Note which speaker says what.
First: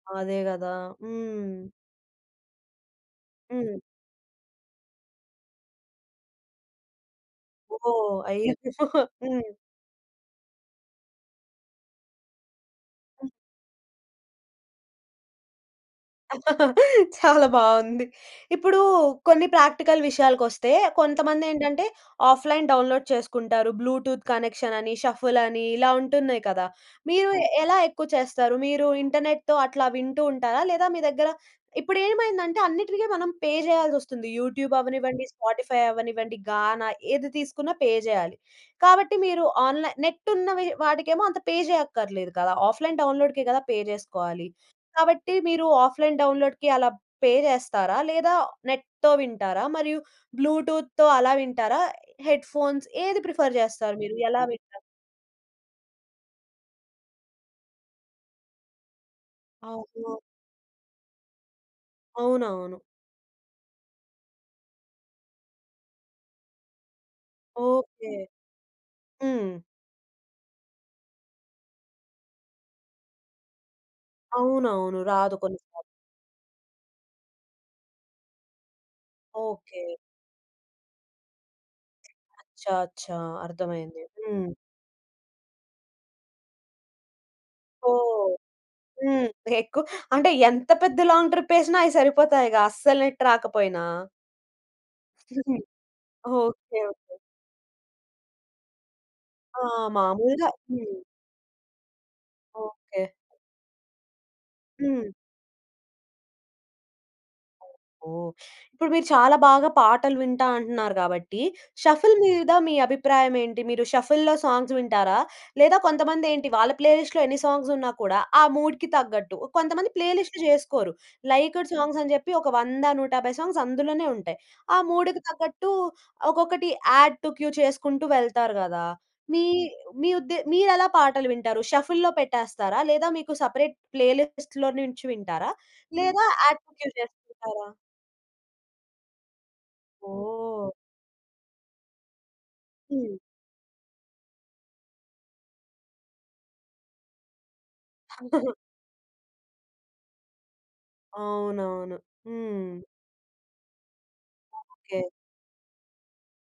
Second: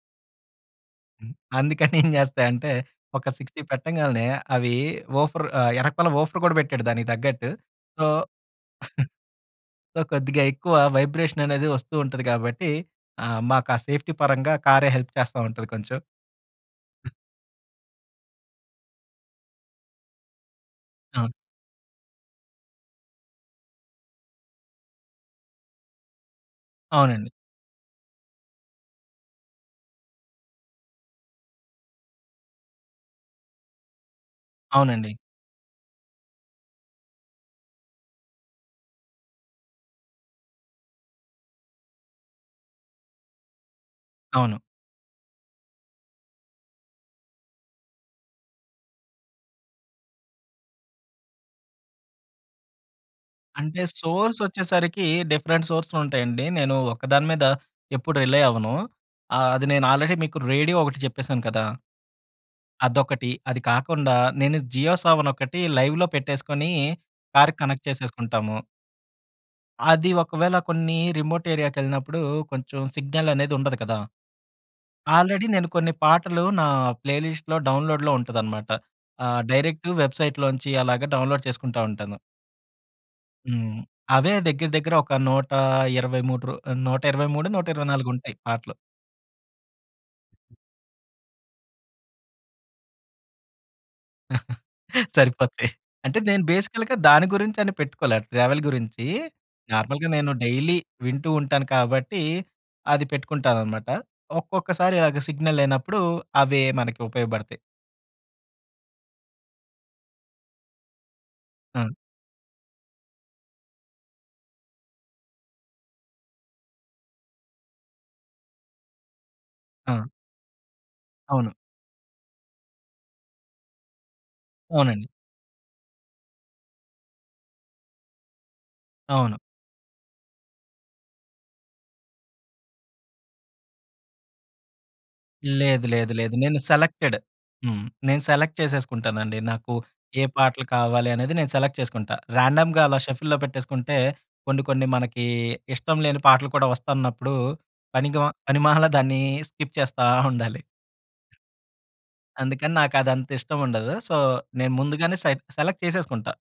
Speaker 1: అదే గదా!
Speaker 2: హ్మ్.
Speaker 1: హ్మ్.
Speaker 2: అందుకనేంచేస్తయి అంటే ఒక 60
Speaker 1: హ్మ్.
Speaker 2: పెట్టంగాల్నే అవి వూఫర్, ఆహ్, ఏరకాల వూఫర్ గూడా పెట్టాడు దానికి తగ్గట్టు. సో,
Speaker 1: ఓహ్! అయ్యో! హ్మ్.
Speaker 2: సో, కొద్దిగా ఎక్కువ వైబ్రేషన్ అనేది వస్తూ ఉంటది గాబట్టి ఆహ్, మాకు ఆ సేఫ్టీ పరంగా కారే హెల్ప్ చేస్తా ఉంటది కొంచెం.
Speaker 1: చాలా బాగుంది. ఇప్పుడు కొన్ని ప్రాక్టికల్ విషయాలకొస్తే
Speaker 2: అవును.
Speaker 1: కొంతమందేంటంటే ఆఫ్‌లైన్ డౌన్‌లోడ్ చేసుకుంటారు. బ్లూటూత్ కనెక్షన్ అని, షఫుల్ అని, ఇలా ఉంటున్నాయి కదా!
Speaker 2: అవునండి.
Speaker 1: మీరు ఎలా ఎక్కువ చేస్తారు? మీరు ఇంటర్నెట్‌తో అట్లా వింటూ ఉంటారా? లేదా మీ దగ్గర ఇప్పుడేంమైందంటే అన్నిటికి మనం పే చేయాల్సొస్తుంది. యూట్యూబ్
Speaker 2: అవునండి.
Speaker 1: అవ్వనివ్వండి, స్పాటిఫై అవ్వనివ్వండి, గానా ఏది తీసుకున్నా పే చేయాలి. కాబట్టి మీరు ఆన్‌లైన్ నెట్ ఉన్నవి వాడికేమో అంత పే చేయక్కర్లేదు గదా! ఆఫ్‌లైన్ డౌన్‌లోడ్‌కి గదా! పే చేసుకోవాలి.
Speaker 2: అవును.
Speaker 1: కాబట్టి మీరు ఆఫ్‌లైన్ డౌన్‌లోడ్‌కి అలా పే చేస్తారా? లేదా నెట్‌తో వింటారా? మరియు బ్లూటూత్‌తో అలా వింటారా? హెడ్‌ఫోన్స్ ఏది ప్రిఫర్
Speaker 2: అంటే
Speaker 1: చేస్తారు మీరు
Speaker 2: సోర్స్
Speaker 1: ఎలా వింటారు?
Speaker 2: వచ్చేసరికి డిఫరెంట్ సోర్సెస్ ఉంటాయండి. నేను ఒక్కదాని మీద ఎప్పుడు రిలై అవ్వను. ఆహ్, అది నేను ఆల్రెడీ
Speaker 1: అవును.
Speaker 2: మీకు రేడియో ఒకటి చెప్పేసాను కదా!
Speaker 1: అవునవును.
Speaker 2: అదొకటి, అది కాకుండా నేను జియో సావన్ ఒకటి లైవ్‌లో పెట్టేసుకొని కార్‌కి కనెక్ట్
Speaker 1: ఓకే.
Speaker 2: చేసేసుకుంటాము.
Speaker 1: హ్మ్.
Speaker 2: అది ఒకవేళ కొన్ని రిమోట్ ఏరియాకెళ్ళినప్పుడు కొంచెం సిగ్నల్ అనేది ఉండదు కదా!
Speaker 1: అవునవును. రాదు.
Speaker 2: ఆల్రెడీ
Speaker 1: కొన్ని
Speaker 2: నేను
Speaker 1: సార్లు.
Speaker 2: కొన్ని పాటలు నా ప్లేలిస్ట్‌లో డౌన్‌లోడ్‌లో ఉంటదన్నమాట. ఆహ్, డైరెక్ట్
Speaker 1: ఓకే.
Speaker 2: వెబ్‌సైట్‌లో నుంచి అలాగా డౌన్‌లోడ్ చేసుకుంటా ఉంటాను.
Speaker 1: అచ్చా! అచ్చా!
Speaker 2: హ్మ్.
Speaker 1: అర్థమైంది.
Speaker 2: అవే
Speaker 1: హ్మ్.
Speaker 2: దగ్గర దగ్గర ఒక 123 రు నూట ఇరవై మూడో, నూట ఇరవై నాలుగొ
Speaker 1: ఓహ్!
Speaker 2: ఉంటాయి పాటలు.
Speaker 1: హ్మ్. ఎక్కువ అంటే ఎంత పెద్ద లాంగ్ ట్రిప్ ఎసినా అయి సరిపోతాయిగా అస్సలు నెట్ రాకపోయినా.
Speaker 2: సరిపోతాయి. అంటే నేను
Speaker 1: ఓకే.
Speaker 2: బేసికల్‌గా
Speaker 1: ఓకే.
Speaker 2: దాని గురించి అని పెట్టుకోలే ట్రావెల్ గురించి,
Speaker 1: ఆ!
Speaker 2: నార్మల్‌గా నేను
Speaker 1: మామూలుగా
Speaker 2: డైలీ
Speaker 1: హ్మ్.
Speaker 2: వింటూ ఉంటాను కాబట్టి
Speaker 1: ఓకే.
Speaker 2: అది పెట్టుకుంటానన్నమాట. ఒక్కొక్కసారి
Speaker 1: హ్మ్.
Speaker 2: అదే సిగ్నల్ లేనప్పుడు అవే మనకు ఉపయోగపడతాయి.
Speaker 1: ఓహో! ఇప్పుడు మీరు చాలా బాగా పాటలు వింటా అంటున్నారు గాబట్టి
Speaker 2: ఆ!
Speaker 1: షఫుల్ మీద మీ అభిప్రాయమేంటి? మీరు షఫుల్‌లో సాంగ్స్ వింటారా? లేదా కొంతమందేంటి వాళ్ళ ప్లేలిస్ట్‌లో ఎన్ని సాంగ్స్ ఉన్నా కూడా ఆ మూడ్‌కి తగ్గట్టు కొంతమంది
Speaker 2: ఆ!
Speaker 1: ప్లేలిస్ట్‌లు చేసుకోరు.
Speaker 2: అవును.
Speaker 1: లైక్డ్ సాంగ్స్ అని చెప్పి ఒక 100, 150 సాంగ్స్ అందులోనే ఉంటాయి. ఆ
Speaker 2: అవునండి.
Speaker 1: మూడ్‌కి తగ్గట్టు ఒక్కొక్కటి యాడ్ టు క్యూ చేసుకుంటూ వెళ్తారు గదా!
Speaker 2: అవును.
Speaker 1: మీ మీ ఉద్దే మీరెలా పాటలు వింటారు? షఫుల్‌లో పెట్టేస్తారా? లేదా మీకు సెపరేట్ ప్లేలిస్ట్‌లో నుంచి వింటారా?
Speaker 2: లేదు లేదు
Speaker 1: లేదా
Speaker 2: లేదు. నేను
Speaker 1: యాడ్ టు క్యూ
Speaker 2: సెలెక్టెడ్.
Speaker 1: చేసుకుంటారా?
Speaker 2: హ్మ్. నేను సెలెక్ట్ చేసేసుకుంటానండి. నాకు ఏ పాటలు
Speaker 1: ఓహ్!
Speaker 2: కావాలనేది నేను సెలెక్ట్ చేసుకుంటా. రాండమ్‌గా అలా
Speaker 1: హ్మ్.
Speaker 2: షఫుల్‌లో పెట్టేసుకుంటే కొన్ని కొన్ని మనకి ఇష్టం లేని పాటలు కూడా వస్తున్నప్పుడు పనికిమా పనిమాలా దాన్ని స్కిప్ చేస్తా ఉండాలి.
Speaker 1: అవునవును.
Speaker 2: అందుకని
Speaker 1: హ్మ్.
Speaker 2: నాకు అదంత ఇష్టం ఉండదు. సో, నేను
Speaker 1: ఓకే.
Speaker 2: ముందుగానే సెట్ సెలెక్ట్ చేసేసుకుంటా.